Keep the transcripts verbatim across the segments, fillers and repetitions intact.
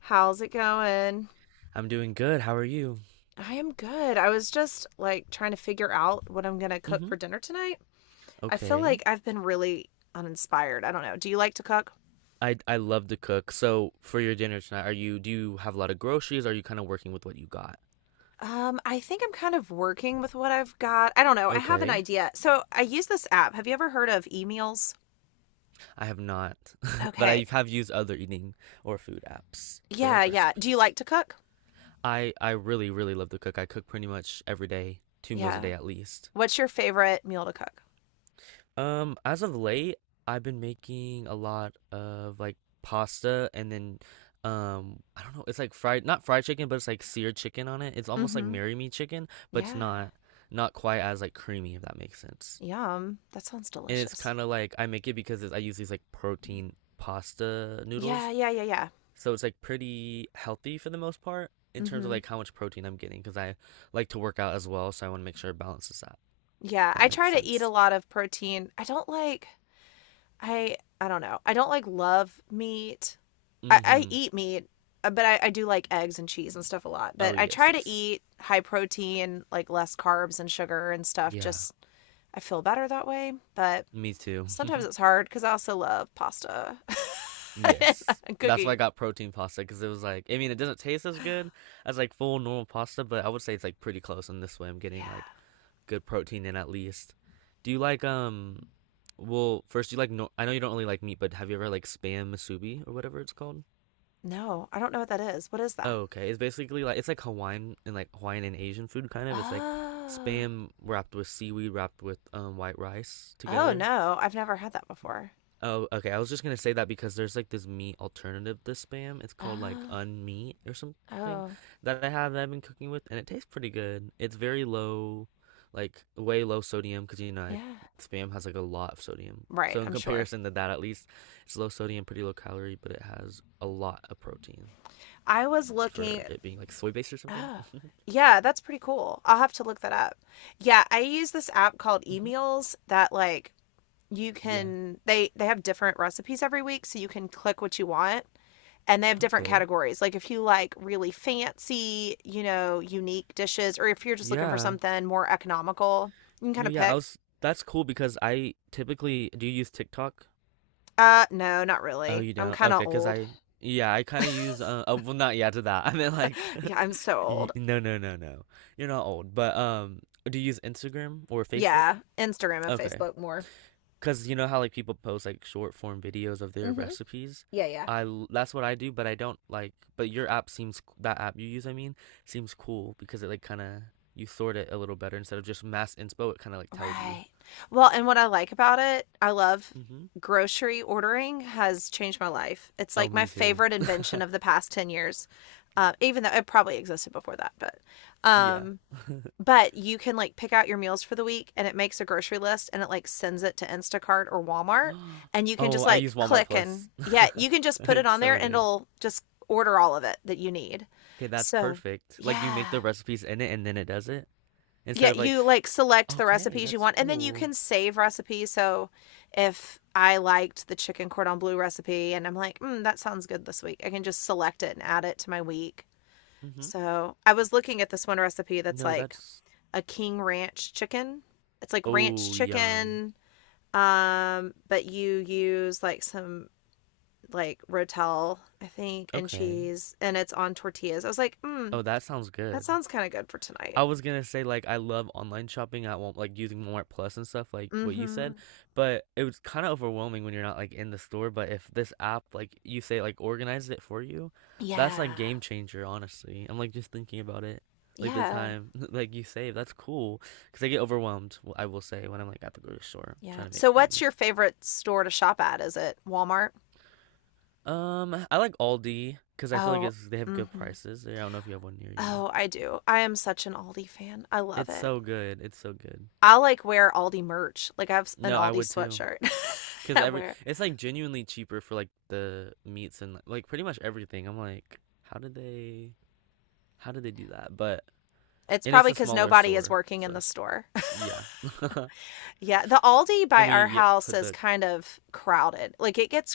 How's it going? I'm doing good. How are you? I am good. I was just like trying to figure out what I'm going to cook hmm for dinner tonight. I feel like Okay. I've been really uninspired. I don't know. Do you like to cook? I I love to cook. So for your dinner tonight, are you do you have a lot of groceries? Or are you kind of working with what you got? Um, I think I'm kind of working with what I've got. I don't know. I have an Okay. idea. So I use this app. Have you ever heard of e-meals? I have not, but Okay. I have used other eating or food apps for Yeah, like yeah. Do you recipes. like to cook? I I really really love to cook. I cook pretty much every day, two meals a Yeah. day at least. What's your favorite meal to cook? Um, as of late, I've been making a lot of like pasta, and then um I don't know, it's like fried not fried chicken, but it's like seared chicken on it. It's almost like Mm-hmm. Marry Me chicken, but it's Yeah. not not quite as like creamy, if that makes sense. Yum. That sounds And it's delicious. kind of like I make it because it's, I use these like protein pasta Yeah, noodles. yeah, yeah, yeah. So it's like pretty healthy for the most part in terms of Mm-hmm. like how much protein I'm getting, because I like to work out as well, so I want to make sure it balances that. If Yeah, that I makes try to eat a sense. lot of protein. I don't like I I don't know. I don't like love meat. I, I Mm-hmm. eat meat, uh, but I, I do like eggs and cheese and stuff a lot. Oh But I yes, try to yes. eat high protein, like less carbs and sugar and stuff. Yeah. Just I feel better that way. But Me too. sometimes it's hard because I also love pasta and uh, Yes. That's why I cookies. got protein pasta, because it was like, I mean, it doesn't taste as good as like full normal pasta, but I would say it's like pretty close. And this way, I'm getting like Yeah. good protein in at least. Do you like, um, well, first, do you like, no, I know you don't really like meat, but have you ever like spam musubi or whatever it's called? No, I don't know what that is. What is that? Oh, okay. It's basically like, it's like Hawaiian and like Hawaiian and Asian food kind of. It's like Oh. spam wrapped with seaweed, wrapped with um, white rice Oh together. no, I've never had that before. Oh, okay. I was just gonna say that because there's like this meat alternative to spam. It's called like Oh. unmeat or something Oh. that I have that I've been cooking with, and it tastes pretty good. It's very low, like way low sodium, because you know I, Yeah. spam has like a lot of sodium. Right, So in I'm sure. comparison to that, at least it's low sodium, pretty low calorie, but it has a lot of protein I was looking. for it being like soy based or something. Oh, yeah, that's pretty cool. I'll have to look that up. Yeah, I use this app called hmm Emails that like you Yeah. can they they have different recipes every week, so you can click what you want. And they have different Okay. categories. Like if you like really fancy, you know, unique dishes, or if you're just looking for Yeah. something more economical, you can kind No, of yeah. I pick. was. That's cool because I typically do you use TikTok? Uh, no, not Oh, really. you I'm don't? Okay, kind of okay, cause old. I yeah, I kind of use uh oh, well not yeah to that. I meant like Yeah, I'm so y- old. no, no, no, no. You're not old. But um do you use Instagram or Facebook? Yeah, Instagram and Okay, Facebook more. cause you know how like people post like short form videos of their Mm-hmm. recipes? Yeah, yeah. I l- that's what I do, but I don't like but your app seems c- that app you use, I mean, seems cool because it like kind of you sort it a little better instead of just mass inspo, it kind of like tells you. Right. Well, and what I like about it, I love Mhm. grocery ordering has changed my life. It's Oh, like my me too. favorite invention of the past ten years. Uh, even though it probably existed before that, but Yeah. um but you can like pick out your meals for the week, and it makes a grocery list and it like sends it to Instacart or Walmart, and you can Oh, just I like use Walmart click and, Plus. yeah, you can just put it It's on there so and good. it'll just order all of it that you need. Okay, that's So, perfect. Like you make the yeah. recipes in it and then it does it instead Yeah, of like, you like select the okay, recipes you that's want and then you cool. can save recipes. So if I liked the chicken cordon bleu recipe and I'm like, mm, that sounds good this week, I can just select it and add it to my week. Mm-hmm. So I was looking at this one recipe that's No, like that's a king ranch chicken. It's like ranch oh, yum. chicken, um, but you use like some like rotel, I think, and Okay. cheese, and it's on tortillas. I was like, mm, Oh, that sounds that good. sounds kind of good for tonight. I was gonna say like I love online shopping. I won't like using Walmart Plus and stuff like what you Mm-hmm. said, but it was kind of overwhelming when you're not like in the store. But if this app like you say like organizes it for you, that's like Yeah. game changer. Honestly, I'm like just thinking about it, like the Yeah. time like you save. That's cool because I get overwhelmed. w- I will say when I'm like at the grocery store Yeah. trying to So, make what's your things. favorite store to shop at? Is it Walmart? Um, I like Aldi because I feel like Oh, it's they have good mm-hmm. prices. I don't know if you have one near you. Oh, I do. I am such an Aldi fan. I love It's it. so good. It's so good. I like wear Aldi merch. Like I have an No, I Aldi would too. sweatshirt. Because I every wear. it's like genuinely cheaper for like the meats and like pretty much everything. I'm like, how did they how did they do that? But It's and it's probably a because smaller nobody is store, working so in the it's- store. yeah. Yeah, the Aldi And by we our yep house put is the kind of crowded. Like it gets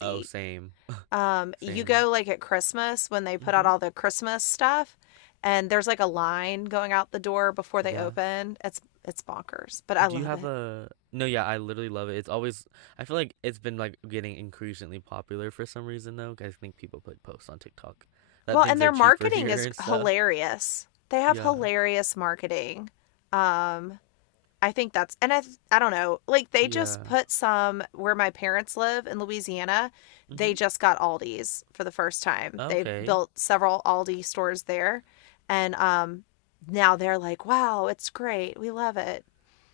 oh same. Um, you Same. go like at Christmas when they put out Mm-hmm. all the Christmas stuff, and there's like a line going out the door before they Yeah. open. It's it's bonkers, but I Do you love have it. a no? Yeah, I literally love it. It's always I feel like it's been like getting increasingly popular for some reason though, 'cause I think people put posts on TikTok that Well, and things are their cheaper marketing here is and stuff. hilarious. They have Yeah. hilarious marketing. Um, I think that's and I I don't know. Like they just Yeah. put some where my parents live in Louisiana, they Mm-hmm. just got Aldi's for the first time. They've Okay. built several Aldi stores there and um now they're like, "Wow, it's great. We love it."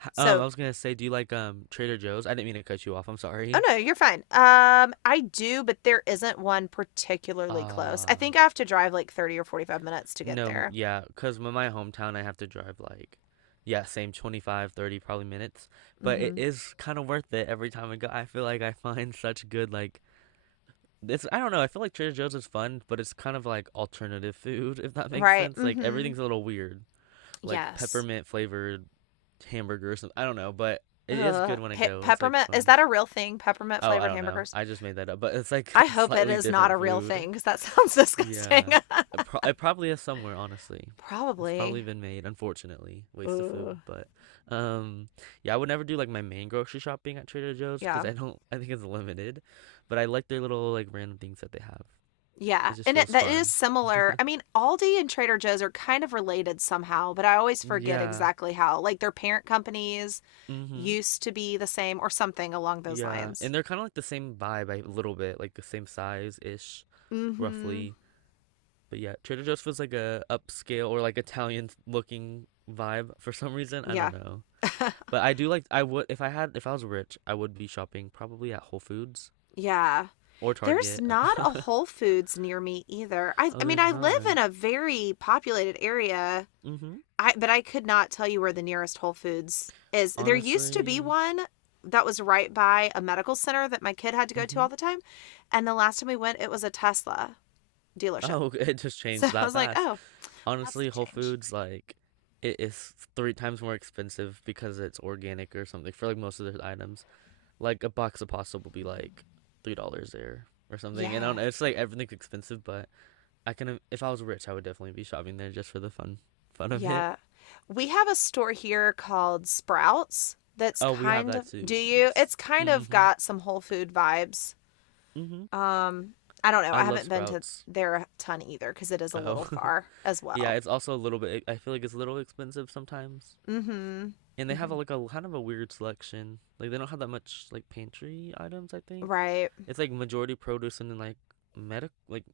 H- Um, I So, was gonna say, do you like um Trader Joe's? I didn't mean to cut you off. I'm oh sorry. no, you're fine. Um, I do, but there isn't one particularly close. I Uh, think I have to drive like thirty or forty-five minutes to get no, m- there. yeah, because in my hometown, I have to drive like, yeah, same twenty-five, thirty probably minutes, but it Mhm. is kind of worth it every time I go. I feel like I find such good like this. I don't know. I feel like Trader Joe's is fun, but it's kind of like alternative food, if that makes Right. sense. Like Mhm. everything's a little weird, like Yes. peppermint flavored hamburger or something. I don't know, but it is good Ugh. when I Pe- go. It's like Peppermint is fun. that a real thing? Peppermint Oh, I flavored don't know. hamburgers? I just made that up, but it's like I hope it slightly is not a different real food. thing cuz that sounds disgusting. Yeah. It, pro- it probably is somewhere, honestly. It's probably Probably. been made, unfortunately. Waste of food, Ugh. but um yeah, I would never do like my main grocery shopping at Trader Joe's because Yeah. I don't I think it's limited, but I like their little like random things that they have. Yeah. It just And it, feels that is fun. similar. I mean, Aldi and Trader Joe's are kind of related somehow, but I always forget Yeah. exactly how. Like their parent companies Mm-hmm. used to be the same or something along those Yeah. lines. And they're kind of like the same vibe by a little bit, like the same size-ish, Mhm. roughly. But yeah, Trader Joe's feels like a upscale or like Italian looking vibe for some reason. I don't Yeah. know. But I do like I would if I had if I was rich, I would be shopping probably at Whole Foods Yeah. or There's Target. not a Whole Foods near me either. I, oh, I mean, there's I live in not. a very populated area, Mm-hmm. I, but I could not tell you where the nearest Whole Foods is. There used to be Honestly. one that was right by a medical center that my kid had to go to Mm-hmm. all the time. And the last time we went, it was a Tesla dealership. Oh, it just So changed I that was like, oh, fast. well, that's a Honestly, Whole change. Foods like it is three times more expensive because it's organic or something for like most of their items. Like a box of pasta will be like three dollars there or something. And I don't Yeah. know, it's like everything's expensive, but I can if I was rich, I would definitely be shopping there just for the fun fun of it. Yeah. We have a store here called Sprouts that's Oh, we have kind that of, too. do you? It's Yes. kind of Mhm. got some Whole Food vibes. Mhm. Um, I don't know. I I love haven't been to Sprouts. there a ton either because it is a little Oh. far as Yeah, well. it's also a little bit I feel like it's a little expensive sometimes. Mm-hmm. And they have a, Mm-hmm. like a kind of a weird selection. Like they don't have that much like pantry items, I think. Right. It's like majority produce and then like medic like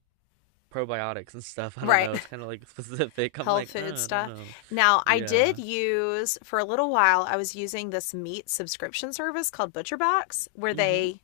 probiotics and stuff. I don't Right. know. It's kind of like specific. I'm Health like, food uh, I don't stuff. know. Now, I did Yeah. use for a little while, I was using this meat subscription service called ButcherBox, where Mhm. they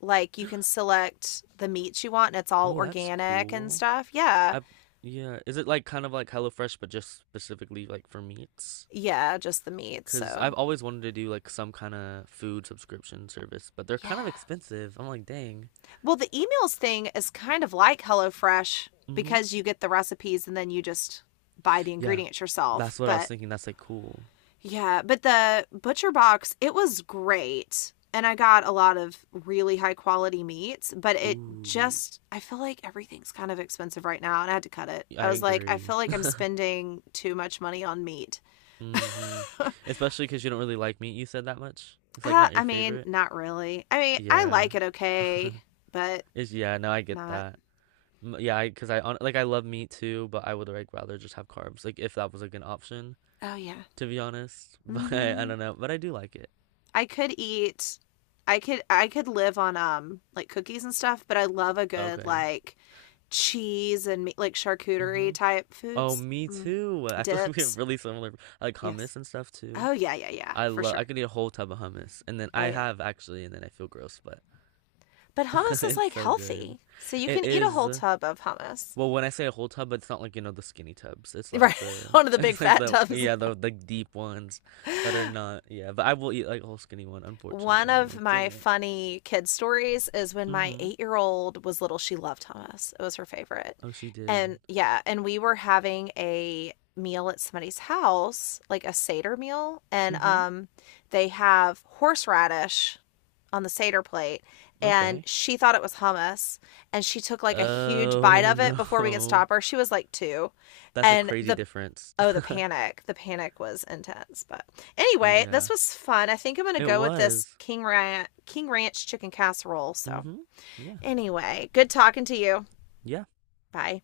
like you can select the meats you want and it's all Oh, that's organic and cool. stuff. Yeah. I've yeah, is it like kind of like HelloFresh but just specifically like for meats? Yeah, just the meat. Because 'Cause I've So, always wanted to do like some kind of food subscription service, but they're kind of yeah. expensive. I'm like, dang. Well, the emails thing is kind of like HelloFresh hmm because you get the recipes and then you just buy the Yeah. ingredients yourself. That's what I was But thinking. That's like cool. yeah, but the butcher box, it was great. And I got a lot of really high quality meats, but it Ooh, just, I feel like everything's kind of expensive right now and I had to cut it. yeah, I I was like, I feel agree. like I'm spending too much money on meat. hmm uh, Especially cause you don't really like meat, you said, that much. It's like not your I mean, favorite. not really. I mean, I Yeah. like it okay, but Is yeah, no, I get not. that. M- Yeah, cause I on like I love meat too, but I would like rather just have carbs. Like if that was like an option. Oh, yeah. To be honest. Mm But I hmm. don't know. But I do like it. I could eat I could I could live on um like cookies and stuff, but I love a good Okay. like cheese and meat, like charcuterie Mm-hmm. type Oh, foods, me mm. too. I feel like we have Dips. really similar like Yes. hummus and stuff too. Oh yeah, yeah, yeah, I for love. I sure. could eat a whole tub of hummus, and then I Oh yeah. have actually, and then I feel gross, but But hummus is it's like so good. healthy, so you It can eat a is. whole tub of hummus. Well, when I say a whole tub, it's not like you know the skinny tubs. It's like Right, the one of the big it's like fat the tubs. yeah the the deep ones that are not yeah. But I will eat like a whole skinny one. One Unfortunately, I'm of like my dang it. funny kid stories is when my Mm-hmm. eight year old was little, she loved hummus. It was her favorite. Oh, she did. And yeah, and we were having a meal at somebody's house, like a Seder meal. And Mm-hmm. um, they have horseradish on the Seder plate. And Okay. she thought it was hummus. And she took like a huge bite Oh of it before we could no. stop her. She was like two. That's a And crazy the difference. Oh, the panic. The panic was intense. But anyway, this Yeah. was fun. I think I'm going to It go with this was. King Ranch, King Ranch chicken casserole. So, Mm-hmm. Yeah. anyway, good talking to you. Yeah. Bye.